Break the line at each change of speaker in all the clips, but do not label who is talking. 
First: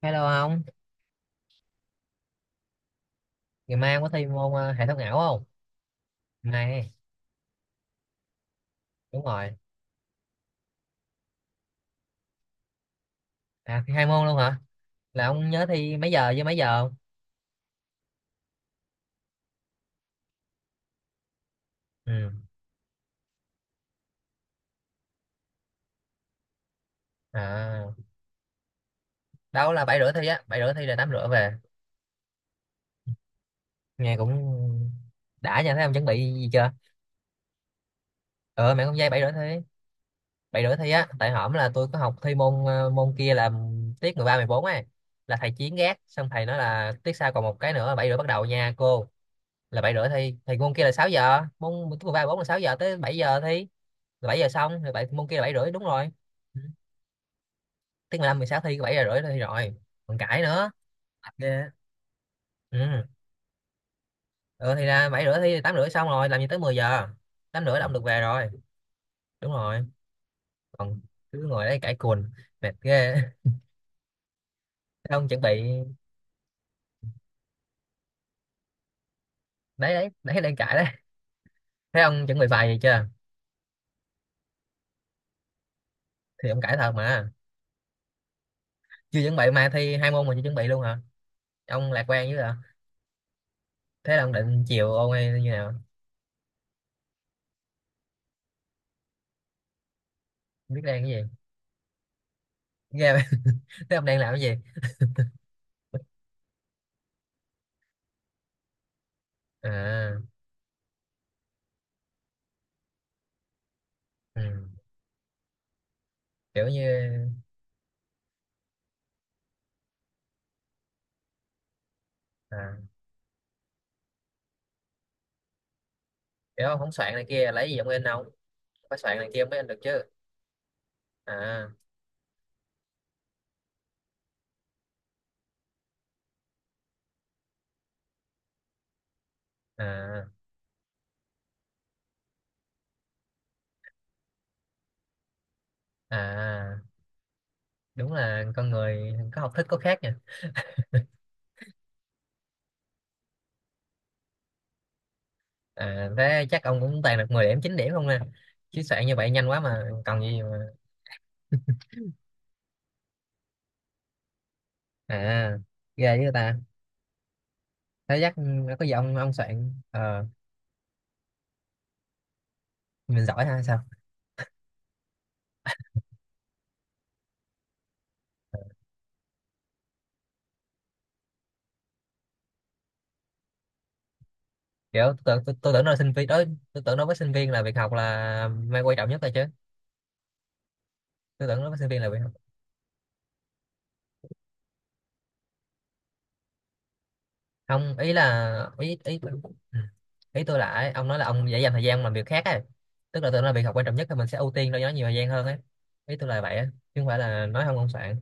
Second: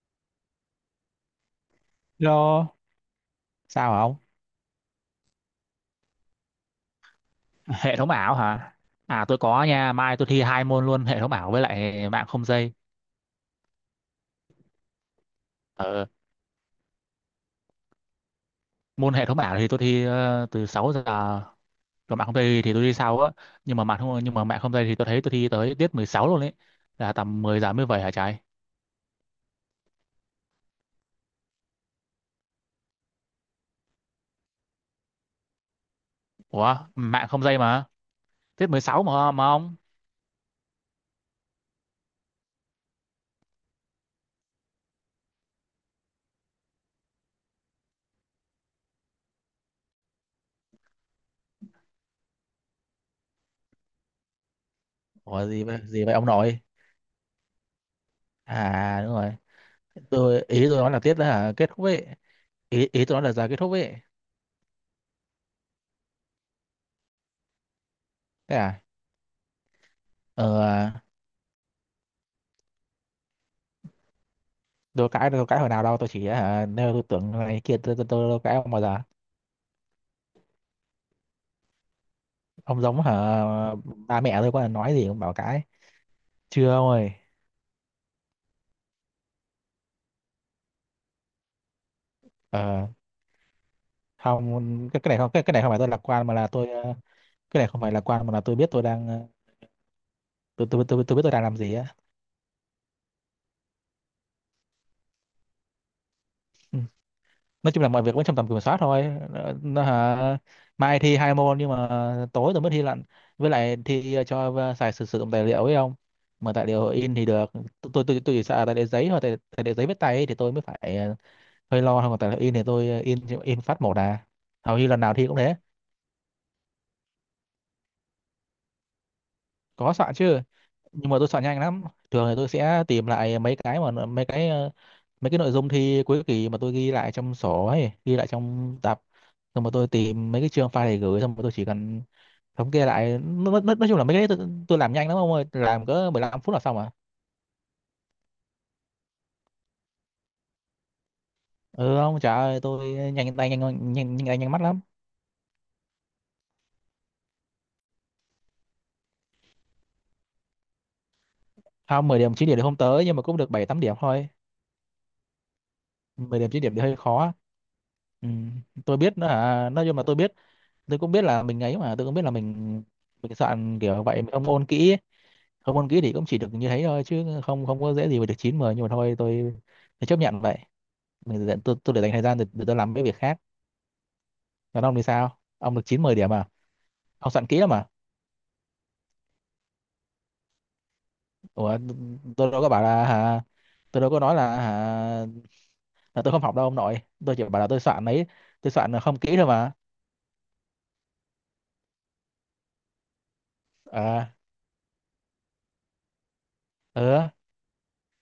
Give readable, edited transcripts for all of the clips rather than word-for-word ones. Hello ông,
Hello,
ngày
sao
mai
hả
ông có
ông?
thi môn hệ thống ảo không? Này,
Hệ thống ảo hả?
đúng
À tôi
rồi.
có nha, mai tôi thi hai môn luôn, hệ thống ảo với lại mạng không dây.
À, thi hai môn luôn hả? Là ông nhớ thi
Ờ,
mấy giờ với mấy giờ không?
Môn hệ thống ảo thì tôi thi từ 6 giờ, còn mạng
Ừ.
không dây thì tôi đi sau á. Nhưng mà mạng không dây thì tôi thấy tôi thi tới tiết 16 luôn ấy, là tầm 10 giờ mới
À,
về hả trái?
đâu là bảy rưỡi thi á, bảy rưỡi thi là tám rưỡi về. Nghe cũng đã nha, thấy ông chuẩn bị gì chưa?
Ủa, mạng không dây mà, tiết
Ờ,
mười
mẹ con
sáu
dây
mà mà ông.
bảy rưỡi thi á. Tại hổm là tôi có học thi môn môn kia là tiết 13, bốn ấy. Là thầy Chiến gác, xong thầy nói là tiết sau còn một cái nữa, bảy rưỡi bắt đầu nha cô. Là bảy rưỡi thi thì môn kia là 6 giờ, môn môn thứ ba bốn là 6 giờ tới 7 giờ thi, là 7 giờ xong rồi bảy môn kia là
Ủa
7 rưỡi, đúng
gì
rồi.
vậy ông nội?
Ừ, tiếng 15 mười sáu thi 7
À
giờ
đúng
rưỡi là
rồi.
thi rồi, còn
Tôi
cãi
ý
nữa.
tôi nói là tiết đó hả? Kết
Yeah.
thúc ấy. Ý
Ừ.
ý tôi nói là giờ kết thúc ấy.
Ừ thì ra 7 rưỡi thi thì 8 rưỡi xong rồi, làm gì tới 10 giờ, 8 rưỡi là ông được về rồi,
Thế à?
đúng rồi.
Ờ,
Còn cứ ngồi đấy cãi cùn, mệt ghê.
đâu
Thế ông
cãi
chuẩn
đâu
bị,
cãi hồi nào đâu, tôi chỉ hả nêu tôi tưởng này kia, tôi đâu cãi ông bao giờ.
đấy đấy đấy đang cãi đấy, thế ông chuẩn bị bài gì
Ông giống
chưa?
hả ba mẹ tôi, có là nói gì cũng bảo cãi.
Thì ông
Chưa
cãi
ông
thật
ơi.
mà. Chưa chuẩn bị mai thi hai môn mà chưa chuẩn bị luôn hả? Ông lạc quan dữ hả?
Ờ
Thế là ông định
không
chiều
cái, cái
ôn
này
hay
không cái,
như
Cái này không
nào?
phải tôi lạc quan mà là tôi, cái này không phải lạc quan mà là tôi biết tôi đang, tôi
Biết
tôi
đang
tôi,
cái gì,
tôi biết tôi đang làm gì á.
nghe vậy? Thế ông đang làm cái gì?
Ừ, nói chung là mọi việc vẫn trong tầm kiểm soát thôi. Ờ, nó,
À,
hả, mai thi hai môn nhưng mà tối tôi mới thi lận, với lại thi ờ,
ừ.
cho ờ, xài sử sử dụng tài liệu ấy không, mà tài
Kiểu như,
liệu in thì được. Tôi chỉ sợ tài liệu giấy hoặc tài liệu giấy viết tay ấy, thì tôi mới phải hơi lo không, tại là in thì
à,
tôi, in phát một à, hầu như lần nào thi cũng thế.
kiểu ông không soạn này kia lấy gì ông in, ông phải soạn này kia mới in được
Có
chứ.
soạn chứ, nhưng mà tôi soạn nhanh
À,
lắm. Thường thì tôi sẽ tìm lại mấy cái mà mấy cái nội dung thi cuối kỳ mà tôi ghi lại trong sổ ấy, ghi lại trong tập, xong rồi tôi
à,
tìm mấy cái chương file để gửi, xong rồi tôi chỉ cần thống kê lại. Nói chung là mấy cái đấy tôi làm nhanh lắm ông ơi, làm cỡ 15 phút là xong
à
à.
đúng là con người có học thức có khác nha.
Ừ không, trời ơi tôi nhanh tay, nhanh mắt lắm.
À, thế chắc ông cũng toàn được 10 điểm 9 điểm không nè. Chứ soạn như vậy nhanh quá mà còn gì mà.
Không, mười điểm chín điểm thì không tới, nhưng mà cũng được 7 8 điểm thôi.
À, ghê với
Mười điểm
ta.
9 điểm thì hơi khó.
Thế
Ừ.
chắc có gì
Tôi biết nó
ông
hả,
soạn
nói chung là tôi biết, tôi cũng biết là mình ấy mà, tôi cũng biết là
mình
mình
giỏi hay sao?
soạn kiểu vậy mình không ôn kỹ ấy. Không ôn kỹ thì cũng chỉ được như thế thôi, chứ không không có dễ gì mà được chín mười. Nhưng mà thôi tôi chấp nhận vậy. Tôi để dành thời gian để tôi làm mấy việc khác. Còn ông thì
Kiểu
sao,
tôi, tôi, tôi
ông được
tưởng nó là
chín
sinh
mười
viên
điểm
đó,
à?
tôi tưởng nó với
Ông
sinh
soạn
viên
kỹ
là
lắm
việc
mà.
học là mày quan trọng nhất rồi chứ. Tôi tưởng nó với
Ủa,
sinh viên là việc,
tôi đâu có bảo là hả, tôi đâu có nói là hả, là tôi không học đâu ông nội. Tôi chỉ bảo là tôi
không
soạn
ý
ấy,
là
tôi soạn
ý
là
ý
không kỹ
ừ.
thôi mà.
Ý tôi là ấy, ông nói là ông dễ dành thời gian làm việc khác ấy, tức là tôi nói là việc học quan trọng nhất thì mình
À
sẽ ưu tiên cho nó nhiều thời gian hơn ấy. Ý tôi là vậy á, chứ không phải
ừ,
là nói không ông soạn.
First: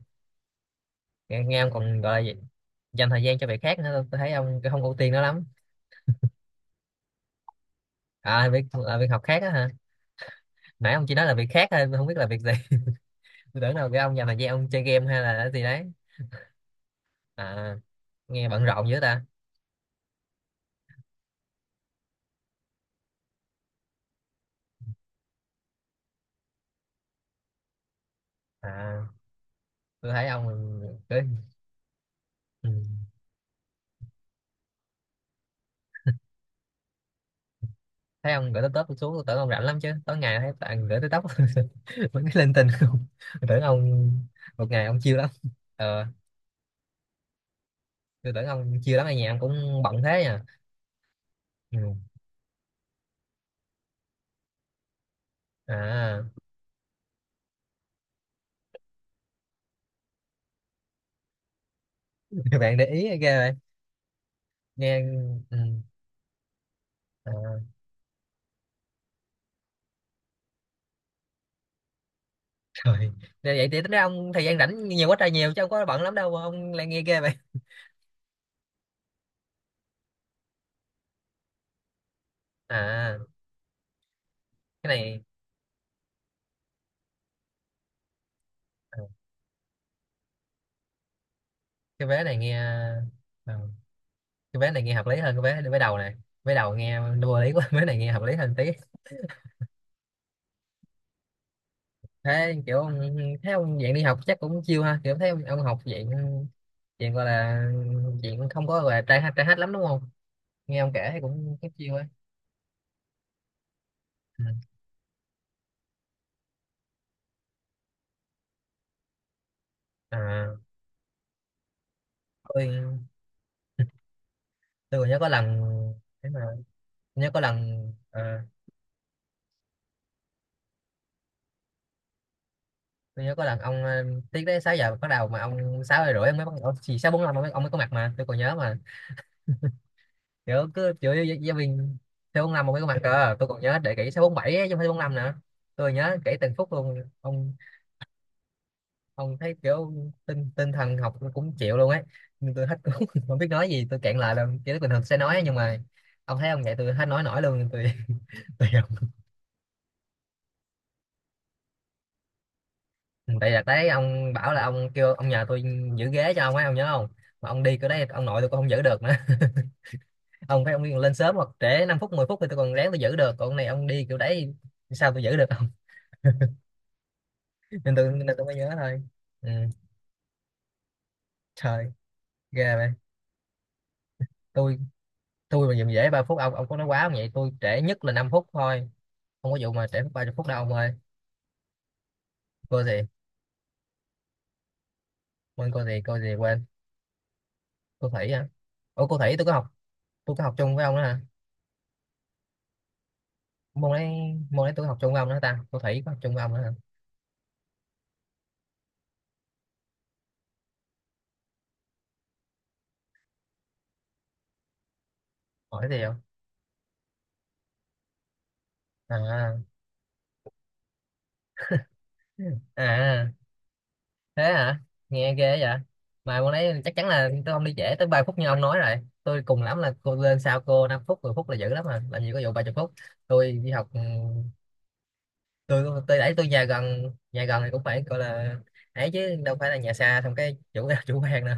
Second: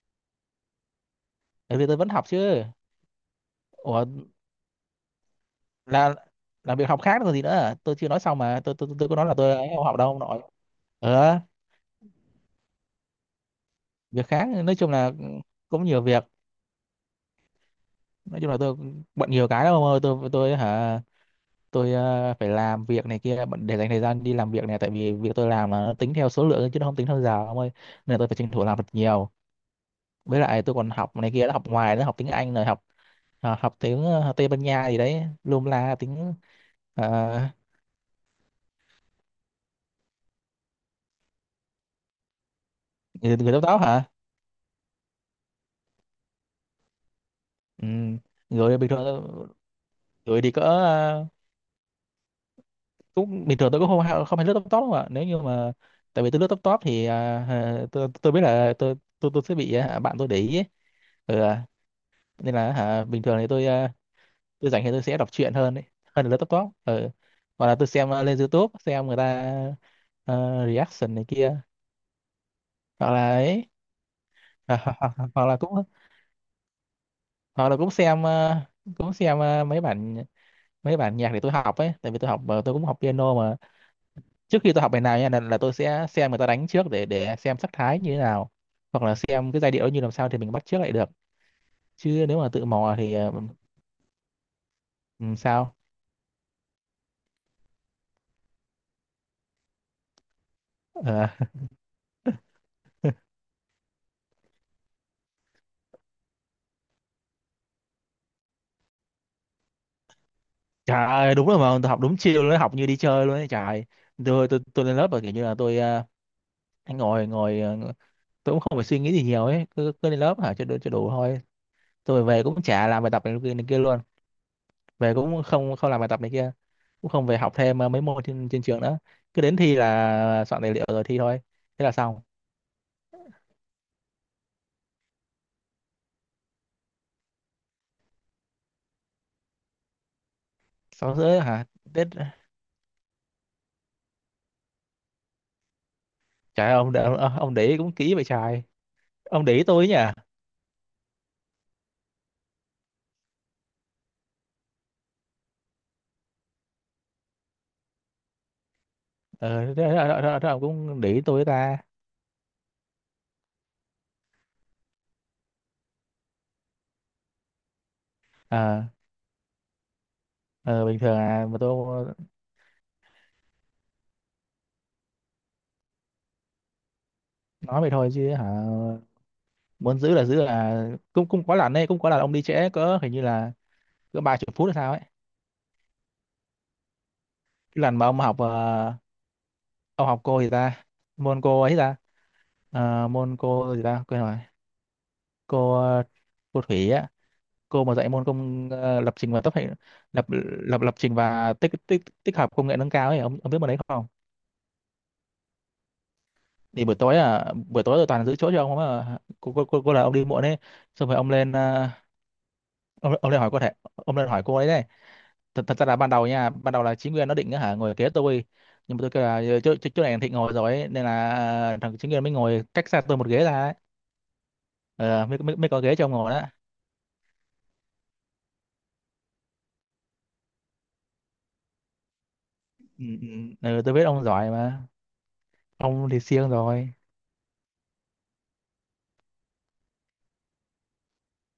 Nghe ông
thế thì tôi
còn
vẫn
gọi
học
là gì?
chứ.
Dành thời gian cho việc khác nữa, tôi
Ủa,
tôi thấy ông không ưu tiên nó lắm.
là là việc học khác rồi gì nữa à? Tôi chưa nói xong
À,
mà,
việc
tôi tôi
là việc
tôi có
học
nói là
khác á
tôi ấy
hả?
không học đâu ông nội.
Nãy ông chỉ nói là
ờ
việc khác thôi, tôi không biết là việc gì. Tôi tưởng đâu cái ông dành
Việc
thời
khác
gian ông
nói
chơi
chung
game
là
hay là cái gì
cũng
đấy.
nhiều việc.
À,
Nói
nghe
chung là
bận
tôi
rộn dữ ta.
bận nhiều cái lắm ông ơi. Tôi phải làm việc này kia, để dành thời gian đi làm việc này, tại vì việc tôi làm là nó tính theo số lượng chứ nó không tính theo giờ ông ơi, nên là tôi phải tranh thủ làm thật
À,
nhiều.
tôi thấy
Với
ông
lại tôi còn học
cứ
này kia, học ngoài nữa, học tiếng Anh rồi
ừ.
học học tiếng Tây Ban Nha gì đấy, lum la tiếng, ờ,
Thấy ông gửi tới tớp, tôi xuống tôi tưởng ông rảnh lắm chứ, tối ngày thấy bạn gửi tới tóc vẫn cái lên tình không.
người
Tôi
người
tưởng
tóc tóc hả.
ông một ngày ông chiêu lắm. Ờ,
Ừ.
tôi tưởng ông
Rồi bình
chiêu lắm ở nhà ông
thường,
cũng bận thế
rồi
nha.
thì cỡ,
Ừ.
cũng bình thường, tôi cũng không không hay lướt top top không ạ, nếu như mà
À,
tại vì tôi lướt top top thì à, hả, tôi biết là tôi sẽ bị à, bạn tôi để ý ấy. Ừ, à, nên là
bạn để
hả,
ý
bình
ghê
thường thì
vậy.
tôi à, tôi rảnh thì
Nghe
tôi sẽ đọc truyện
ừ.
hơn ấy, hơn là lướt top top. Ừ.
À,
Hoặc là tôi xem à, lên YouTube xem người ta à, reaction này kia,
trời.
hoặc là
Nên vậy
ấy.
thì tính ra ông thời gian
hoặc,
rảnh nhiều
hoặc,
quá
hoặc
trời
hoặc
nhiều
là
chứ không
cũng,
có bận lắm đâu mà ông lại nghe ghê vậy.
hoặc là cũng xem à, mấy bản, mấy bản nhạc để tôi học ấy, tại vì tôi học à, tôi cũng học
À,
piano mà. Trước khi tôi học
cái
bài nào
này
nha, là tôi sẽ xem người ta đánh trước để xem sắc thái như thế nào,
ờ,
hoặc là xem cái giai điệu như làm sao thì mình bắt chước lại được.
cái vé
Chứ
này
nếu mà
nghe
tự mò thì
ờ, cái vé này nghe hợp lý hơn cái vé
sao.
vé đầu này. Vé đầu nghe vô lý quá, vé này nghe hợp lý hơn tí.
Ờ,
Thế kiểu ông- thấy ông dạng đi học chắc cũng chill ha, kiểu thấy ông học dạng, dạng gọi là, dạng không có gọi là trai hát lắm đúng không? Nghe ông
trời
kể thấy
ơi đúng
cũng
rồi,
cũng
mà tôi
chill
học
ấy.
đúng chiều luôn ấy, học như đi chơi luôn ấy trời ơi.
Ừ.
Tôi lên lớp và kiểu như là tôi ngồi ngồi tôi cũng không phải suy nghĩ gì nhiều ấy, cứ cứ lên lớp hả
À,
cho đủ thôi. Tôi về cũng
tôi
chả làm bài tập này kia luôn.
tôi còn
Về
nhớ có
cũng
lần,
không không làm bài tập
thế
này
mà
kia, cũng không
nhớ
về
có
học
lần,
thêm mấy môn
à,
trên trên trường nữa, cứ đến thi là soạn tài liệu rồi thi thôi, thế là xong.
tôi nhớ có lần ông tiết đấy 6 giờ bắt đầu mà ông 6 giờ rưỡi ông mới bắt đầu, chỉ sáu bốn năm ông mới có mặt mà tôi còn nhớ mà, kiểu cứ chửi
Sáu
giáo
rưỡi
giáo
hả?
viên.
Tết,
6 năm ông mới có mặt cơ, tôi còn nhớ để kỹ sáu bốn bảy chứ không phải bốn năm nữa. Tôi nhớ kỹ từng
trời
phút
ơi,
luôn ông.
ông để ý cũng kỹ vậy trời.
Không
Ông để
thấy
ý tôi ấy
kiểu
nhỉ.
tinh tinh thần học tôi cũng chịu luôn ấy, nhưng tôi hết cũng không biết nói gì, tôi cạn lại là kiểu bình thường sẽ nói ấy, nhưng mà ông thấy ông vậy tôi hết nói nổi luôn nên tôi tôi không.
Thế ông cũng để ý tôi ấy ta.
Tại là đấy ông bảo là ông kêu ông nhờ tôi giữ ghế cho ông ấy ông nhớ không? Mà ông đi cái đấy ông nội tôi cũng không giữ
ờ
được nữa. Ông phải ông
ờ,
đi
Bình
lên
thường
sớm
à,
hoặc
mà
trễ 5
tôi
phút 10 phút thì tôi còn ráng tôi giữ được, còn ông này ông đi kiểu đấy sao tôi giữ được không?
nói vậy
Nên
thôi
tôi,
chứ
nên tôi
hả,
mới nhớ thôi. Ừ.
muốn giữ là cũng, cũng có lần đấy,
Trời,
cũng có lần ông đi trễ
ghê vậy.
cỡ, hình như là cỡ ba chục phút hay
tôi
sao ấy.
tôi mà dùm dễ ba phút, ông có nói quá không vậy, tôi
Cái
trễ
lần
nhất
mà
là
ông
5
học
phút thôi, không có vụ mà trễ
ông
mất
học
30
cô
phút
gì
đâu ông
ta,
ơi.
môn cô ấy ta,
cô gì
Ờ, môn cô gì ta quên rồi,
quên
cô
cô gì cô gì
cô
quên.
Thủy á, cô mà dạy
Cô
môn
thủy hả?
công
Ủa
lập
cô
trình
thủy
và
tôi có
tích hợp,
học,
lập
tôi có học chung
lập
với
lập
ông đó
trình
hả?
và tích tích tích hợp công nghệ nâng cao ấy, ông biết môn đấy
Môn
không?
đấy, môn đấy tôi học chung với ông đó ta, cô thủy có học chung với ông đó hả?
Thì buổi tối à, buổi tối tôi toàn giữ chỗ cho ông mà, cô là ông đi muộn đấy. Xong rồi ông lên ông lên hỏi cô thể ông lên hỏi cô ấy đấy. Thật ra
Hỏi
là
gì
ban
không?
đầu nha, ban đầu là Chính Nguyên nó định á hả ngồi kế tôi, nhưng mà tôi kêu là
À,
chỗ chỗ chỗ này Thịnh ngồi rồi ấy, nên là ờ, thằng Chính Nguyên mới ngồi
à,
cách xa tôi một
à.
ghế ra ấy.
Thế hả?
Ờ,
Nghe
mới, mới
ghê
mới
vậy.
có ghế cho ông ngồi
Mà
đó.
môn đấy chắc chắn là tôi không đi trễ tới 30 phút như ông nói rồi, tôi cùng lắm là cô lên sau cô 5 phút 10 phút là dữ lắm, mà làm gì có vụ 30
ừ,
phút.
ừ,
Tôi đi học
tôi
ừ,
biết ông giỏi mà,
tôi
ông
tôi
thì
đấy tôi
siêng
nhà
rồi.
gần, nhà gần thì cũng phải gọi là ấy chứ đâu phải là nhà xa xong cái chủ chủ quan nữa.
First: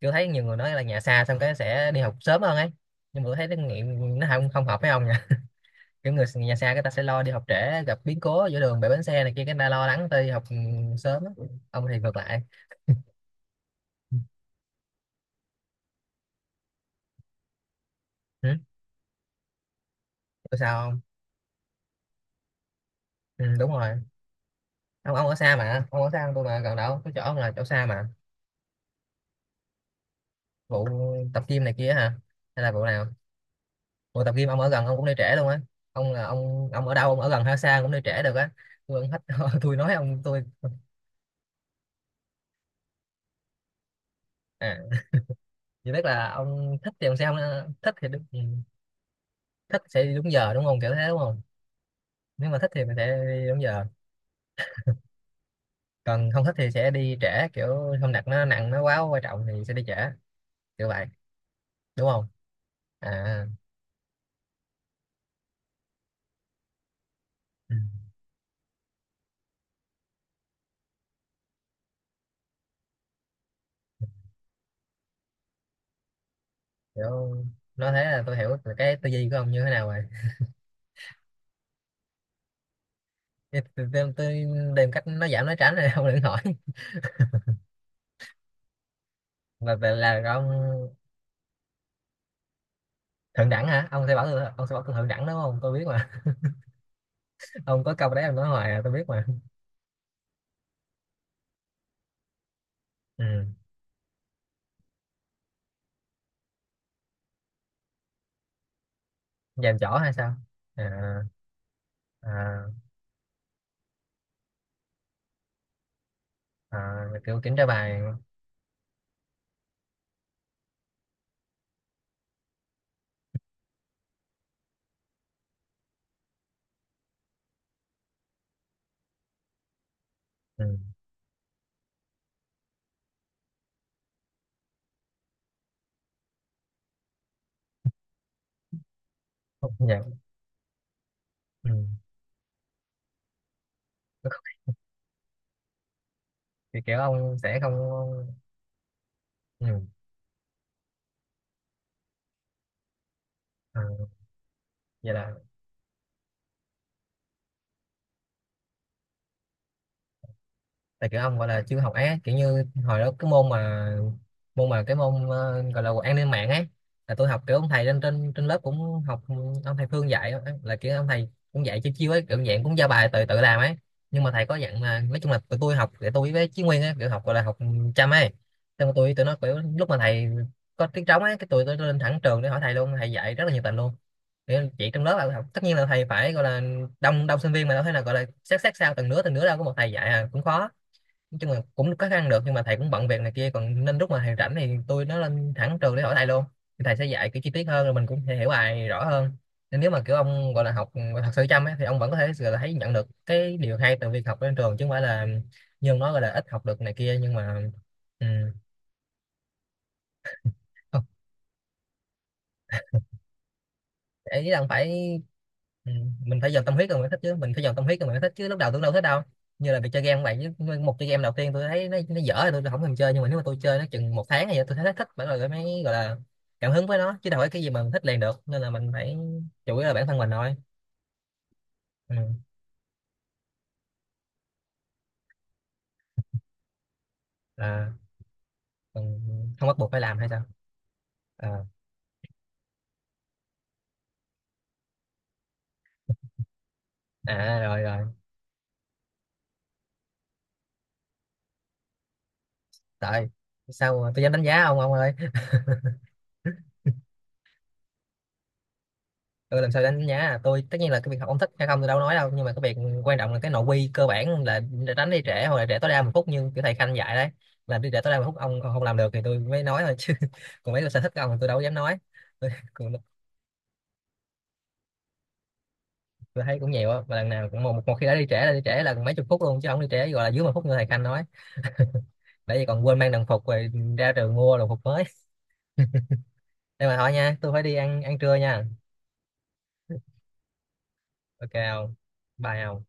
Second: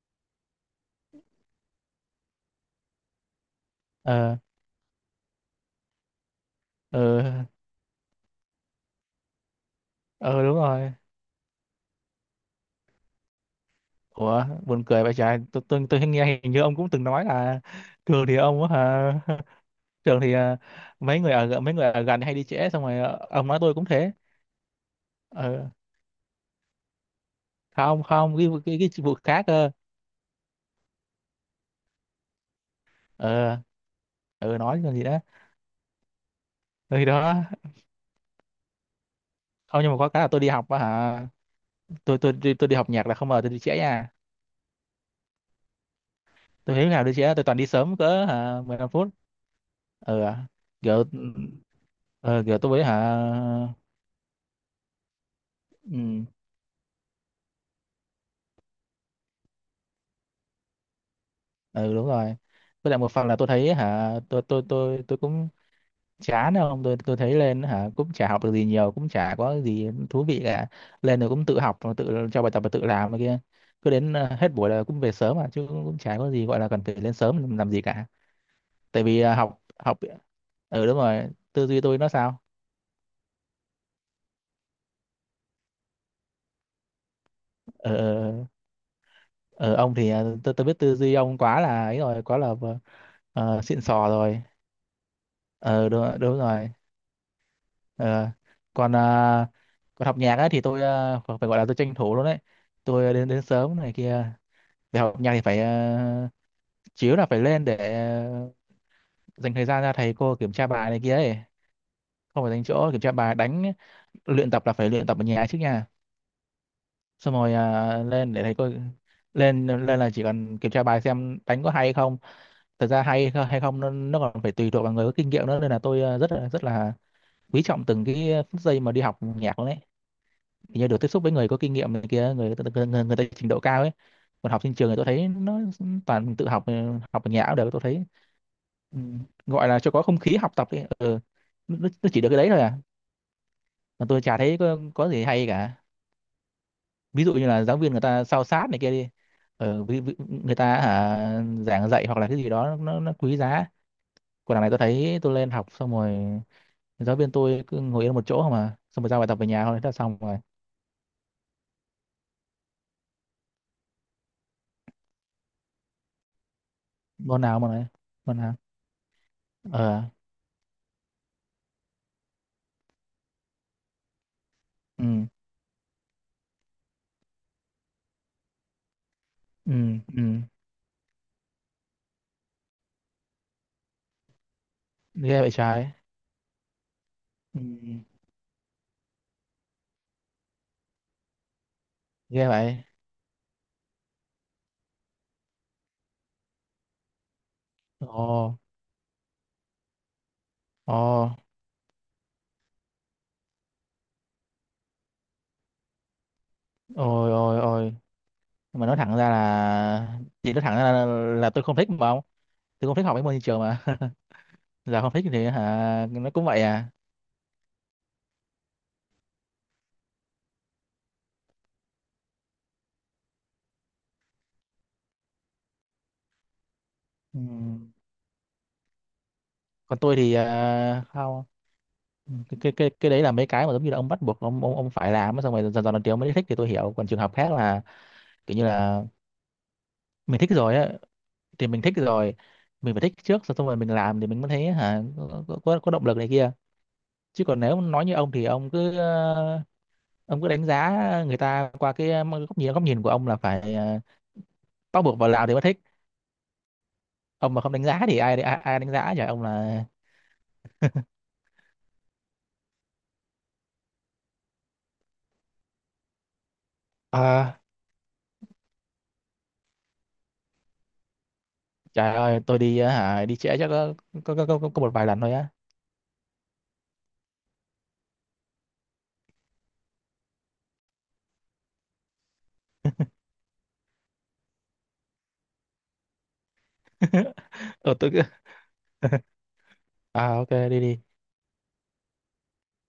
Tôi thấy nhiều người nói là nhà xa xong cái sẽ đi học sớm hơn ấy, nhưng mà tôi thấy nó nghiệm nó
Ờ.
không không hợp với ông nha. Kiểu người nhà xa người ta sẽ lo đi
Ừ,
học trễ gặp biến cố giữa đường bể bánh xe này kia cái người ta lo lắng tới đi học
ừ đúng rồi.
sớm á. Ông thì ngược lại.
Ủa buồn cười vậy trời, tôi nghe hình như ông cũng từng nói là trường thì
Ừ?
ông á hả. Trường thì à,
Tôi sao không?
mấy người ở gần hay đi trễ, xong rồi ờ,
Ừ,
ông nói
đúng
tôi cũng
rồi.
thế.
Ông ở xa
Ừ.
mà, ông ở xa hơn tôi mà, gần đâu, tôi chỗ ông là chỗ xa
Không
mà.
không cái cái vụ khác cơ.
Vụ tập gym này kia hả, hay là vụ nào?
Ừ.
Ủa tập gym
Ừ
ông ở
nói
gần
cái
ông
gì
cũng đi
đó.
trễ luôn á? Ông là ông ở
Ừ, thì
đâu, ông ở
đó.
gần hay xa cũng đi trễ được á. Tôi ông thích tôi
Không, nhưng
nói
mà có
ông
cái là tôi
tôi,
đi học á hả, tôi đi học nhạc là không ngờ tôi đi trễ nha.
à, chỉ biết là
Tôi
ông
thấy
thích
nào
thì
đi
ông sẽ
trễ,
không,
tôi toàn đi
thích
sớm
thì đúng,
cỡ
ừ,
hả 15 phút.
thích sẽ đi
Ừ
đúng
à.
giờ đúng không, kiểu
Kiểu
thế đúng
ừ,
không?
ừ,
Nếu
kiểu
mà thích
tôi với
thì mình
hả.
sẽ đi đúng giờ,
Ừ.
còn không thích thì sẽ đi trễ, kiểu không đặt nó nặng nó quá quan trọng thì sẽ đi trễ, kiểu vậy
Ừ đúng
đúng không?
rồi. Với lại một phần là
À
tôi thấy hả, tôi cũng chán không, tôi thấy lên
ừ,
hả cũng chả học được gì nhiều, cũng chả có gì thú vị cả. Lên rồi cũng tự học, rồi tự cho bài tập và tự làm này kia, cứ đến hết buổi là cũng về sớm mà, chứ cũng, cũng chả có gì gọi là cần phải lên
kiểu
sớm làm gì
nói thế
cả.
là tôi hiểu là cái
Tại
tư
vì
duy
ờ,
của ông như
học
thế nào
học,
rồi.
ừ đúng rồi, tư duy tôi nó sao.
Tôi tìm cách nó giảm nói tránh rồi, ông đừng hỏi
ờ ờ, ờ,
mà,
ông thì
là
tôi biết tư
ông
duy ông quá là ấy rồi, quá là
thượng đẳng
xịn
hả, ông
sò
sẽ bảo
rồi.
tôi, ông sẽ bảo tôi thượng đẳng đúng không, tôi biết
Ờ đúng,
mà.
đúng rồi.
Ông có câu đấy
Ờ,
ông nói hoài à, tôi
Còn à,
biết mà.
còn học nhạc ấy thì tôi à, phải phải gọi là tôi tranh thủ luôn đấy. Tôi à, đến đến
Ừ.
sớm này kia để học nhạc thì phải à, chiếu là phải lên để à, dành thời
Dàn
gian ra
trỏ hay
thầy
sao?
cô kiểm tra
À,
bài này kia ấy. Không phải dành
à,
chỗ, kiểm tra bài đánh, luyện tập là phải luyện tập ở nhà trước nha,
à,
xong
kiểu
rồi
kiểm tra
à,
bài.
lên để thầy cô, lên lên là chỉ cần kiểm tra bài xem đánh có hay hay không. Thật ra hay hay không nó, nó còn phải tùy thuộc vào người có kinh nghiệm nữa, nên là tôi à, rất là quý trọng từng cái phút giây mà đi học nhạc luôn đấy.
Ừ.
Thì như được tiếp xúc với người có kinh nghiệm này kia, người ta trình độ cao ấy. Còn học trên trường thì tôi thấy nó toàn tự học học ở nhà cũng được tôi thấy, ừ, gọi là cho
Dạ,
có không khí học tập ấy. Ừ.
ừ.
Nó chỉ được cái đấy thôi à, mà tôi chả thấy có gì hay cả.
Kiểu kiểu
Ví dụ
ông
như
sẽ
là
không,
giáo viên người ta sao sát này kia đi,
ừ.
ừ, ví, ví, người ta hả, giảng dạy hoặc là cái gì đó nó quý giá.
À,
Còn đằng này tôi
vậy
thấy
là
tôi lên học xong rồi giáo viên tôi cứ ngồi yên một chỗ mà, xong rồi giao bài tập về nhà thôi, thế là xong rồi.
là kiểu ông gọi là chưa học á, kiểu như hồi đó cái môn mà, môn mà cái môn gọi là an ninh mạng ấy, là tôi
Môn
học kiểu
nào
ông
mà
thầy
nói,
trên trên
môn
trên
nào?
lớp cũng học ừ, ông thầy
ờ
Phương dạy á, là kiểu ông thầy cũng dạy chiêu chiêu ấy, kiểu dạng cũng giao bài tự tự làm ấy. Nhưng mà thầy có dặn là
ừ.
nói chung là tụi tôi học, để tôi với Chí Nguyên ấy kiểu học gọi là học chăm ấy, xong rồi tôi tụi nó kiểu
Ừ,
lúc mà
ừ,
thầy có tiếng trống ấy cái tụi tôi lên thẳng trường để hỏi thầy luôn, thầy dạy rất là nhiệt tình luôn. Kiểu chỉ trong lớp là
ghê
học,
vậy
tất nhiên là
trái.
thầy phải gọi là đông đông sinh
Ừ.
viên mà, đâu thế nào gọi là xét xét sao từng đứa từng đứa, đâu có một thầy dạy à, cũng khó. Nói chung là cũng có khăn được,
Ghê
nhưng mà thầy
vậy.
cũng bận việc này kia còn, nên lúc mà thầy rảnh thì tôi nó lên thẳng trường để hỏi thầy luôn, thì thầy sẽ dạy kiểu chi tiết hơn rồi mình cũng
Ồ.
sẽ hiểu bài rõ hơn. Nên nếu mà kiểu ông gọi là học
Ồ.
thật sự chăm ấy, thì ông vẫn có thể gọi là thấy nhận được cái điều hay từ việc học trên trường, chứ không phải là như ông nói gọi là ít học được này kia,
Ôi
nhưng
ôi
mà
ôi,
ừ.
mà nói thẳng ra là, chị nói thẳng ra là tôi không thích mà không, tôi không thích học mấy môn như trường mà.
Ý là phải
Giờ không thích thì
ừ,
hả nó
mình
cũng
phải
vậy
dồn tâm
à.
huyết rồi mới thích chứ, mình phải dồn tâm huyết rồi mới thích chứ, lúc đầu tôi đâu thích đâu. Như là việc chơi game cũng vậy, chứ một chơi game đầu tiên tôi thấy nó dở rồi tôi không thèm chơi, nhưng mà nếu mà tôi chơi nó chừng một tháng thì tôi thấy nó thích bởi, rồi mới gọi là cảm hứng với nó, chứ đâu
Ừ.
phải cái gì mà mình thích liền được, nên là mình phải chủ yếu là
Còn
bản
tôi
thân mình
thì
thôi.
à, không.
Ừ.
Ừ, cái đấy là mấy cái mà giống như là ông bắt buộc ông phải làm á, xong rồi dần dần lần tiếng mới thích thì tôi hiểu, còn trường hợp khác là
À,
kiểu như là
còn không bắt buộc phải làm hay
mình
sao?
thích rồi á
À,
thì mình thích rồi, mình phải thích trước xong rồi mình làm thì mình mới thấy hả có có động lực này kia. Chứ
à
còn nếu
rồi rồi.
nói như ông thì ông cứ đánh giá người ta qua cái góc nhìn của ông
Trời,
là phải
sao tôi dám đánh giá ông
bắt
ơi.
buộc vào Lào thì mới thích. Ông mà không đánh giá thì ai ai, ai đánh giá trời, ông
Ừ, làm sao
là
đánh giá, tôi tất nhiên là cái việc học ông thích hay không tôi đâu nói đâu, nhưng mà cái việc quan trọng là cái nội quy cơ bản là đánh đi trễ hoặc là trễ tối đa một phút như kiểu thầy Khanh dạy đấy,
à,
là đi trễ tối đa một phút ông không làm được thì tôi mới nói thôi chứ. Còn mấy cái sở thích của ông thì tôi đâu dám nói.
trời ơi
Tôi,
tôi đi
cũng-
hả đi trễ chắc có có một vài lần thôi á.
tôi thấy cũng nhiều á, và lần nào cũng một, một khi đã đi trễ là mấy chục phút luôn, chứ không đi trễ gọi là dưới một phút như thầy Khanh nói. Bởi vì còn quên mang đồng phục rồi ra trường mua đồng phục mới. Đây mà thôi nha, tôi phải đi
Ờ
ăn
tôi
ăn
cứ.
trưa nha.
À ok đi đi.
Ok không? Bye không?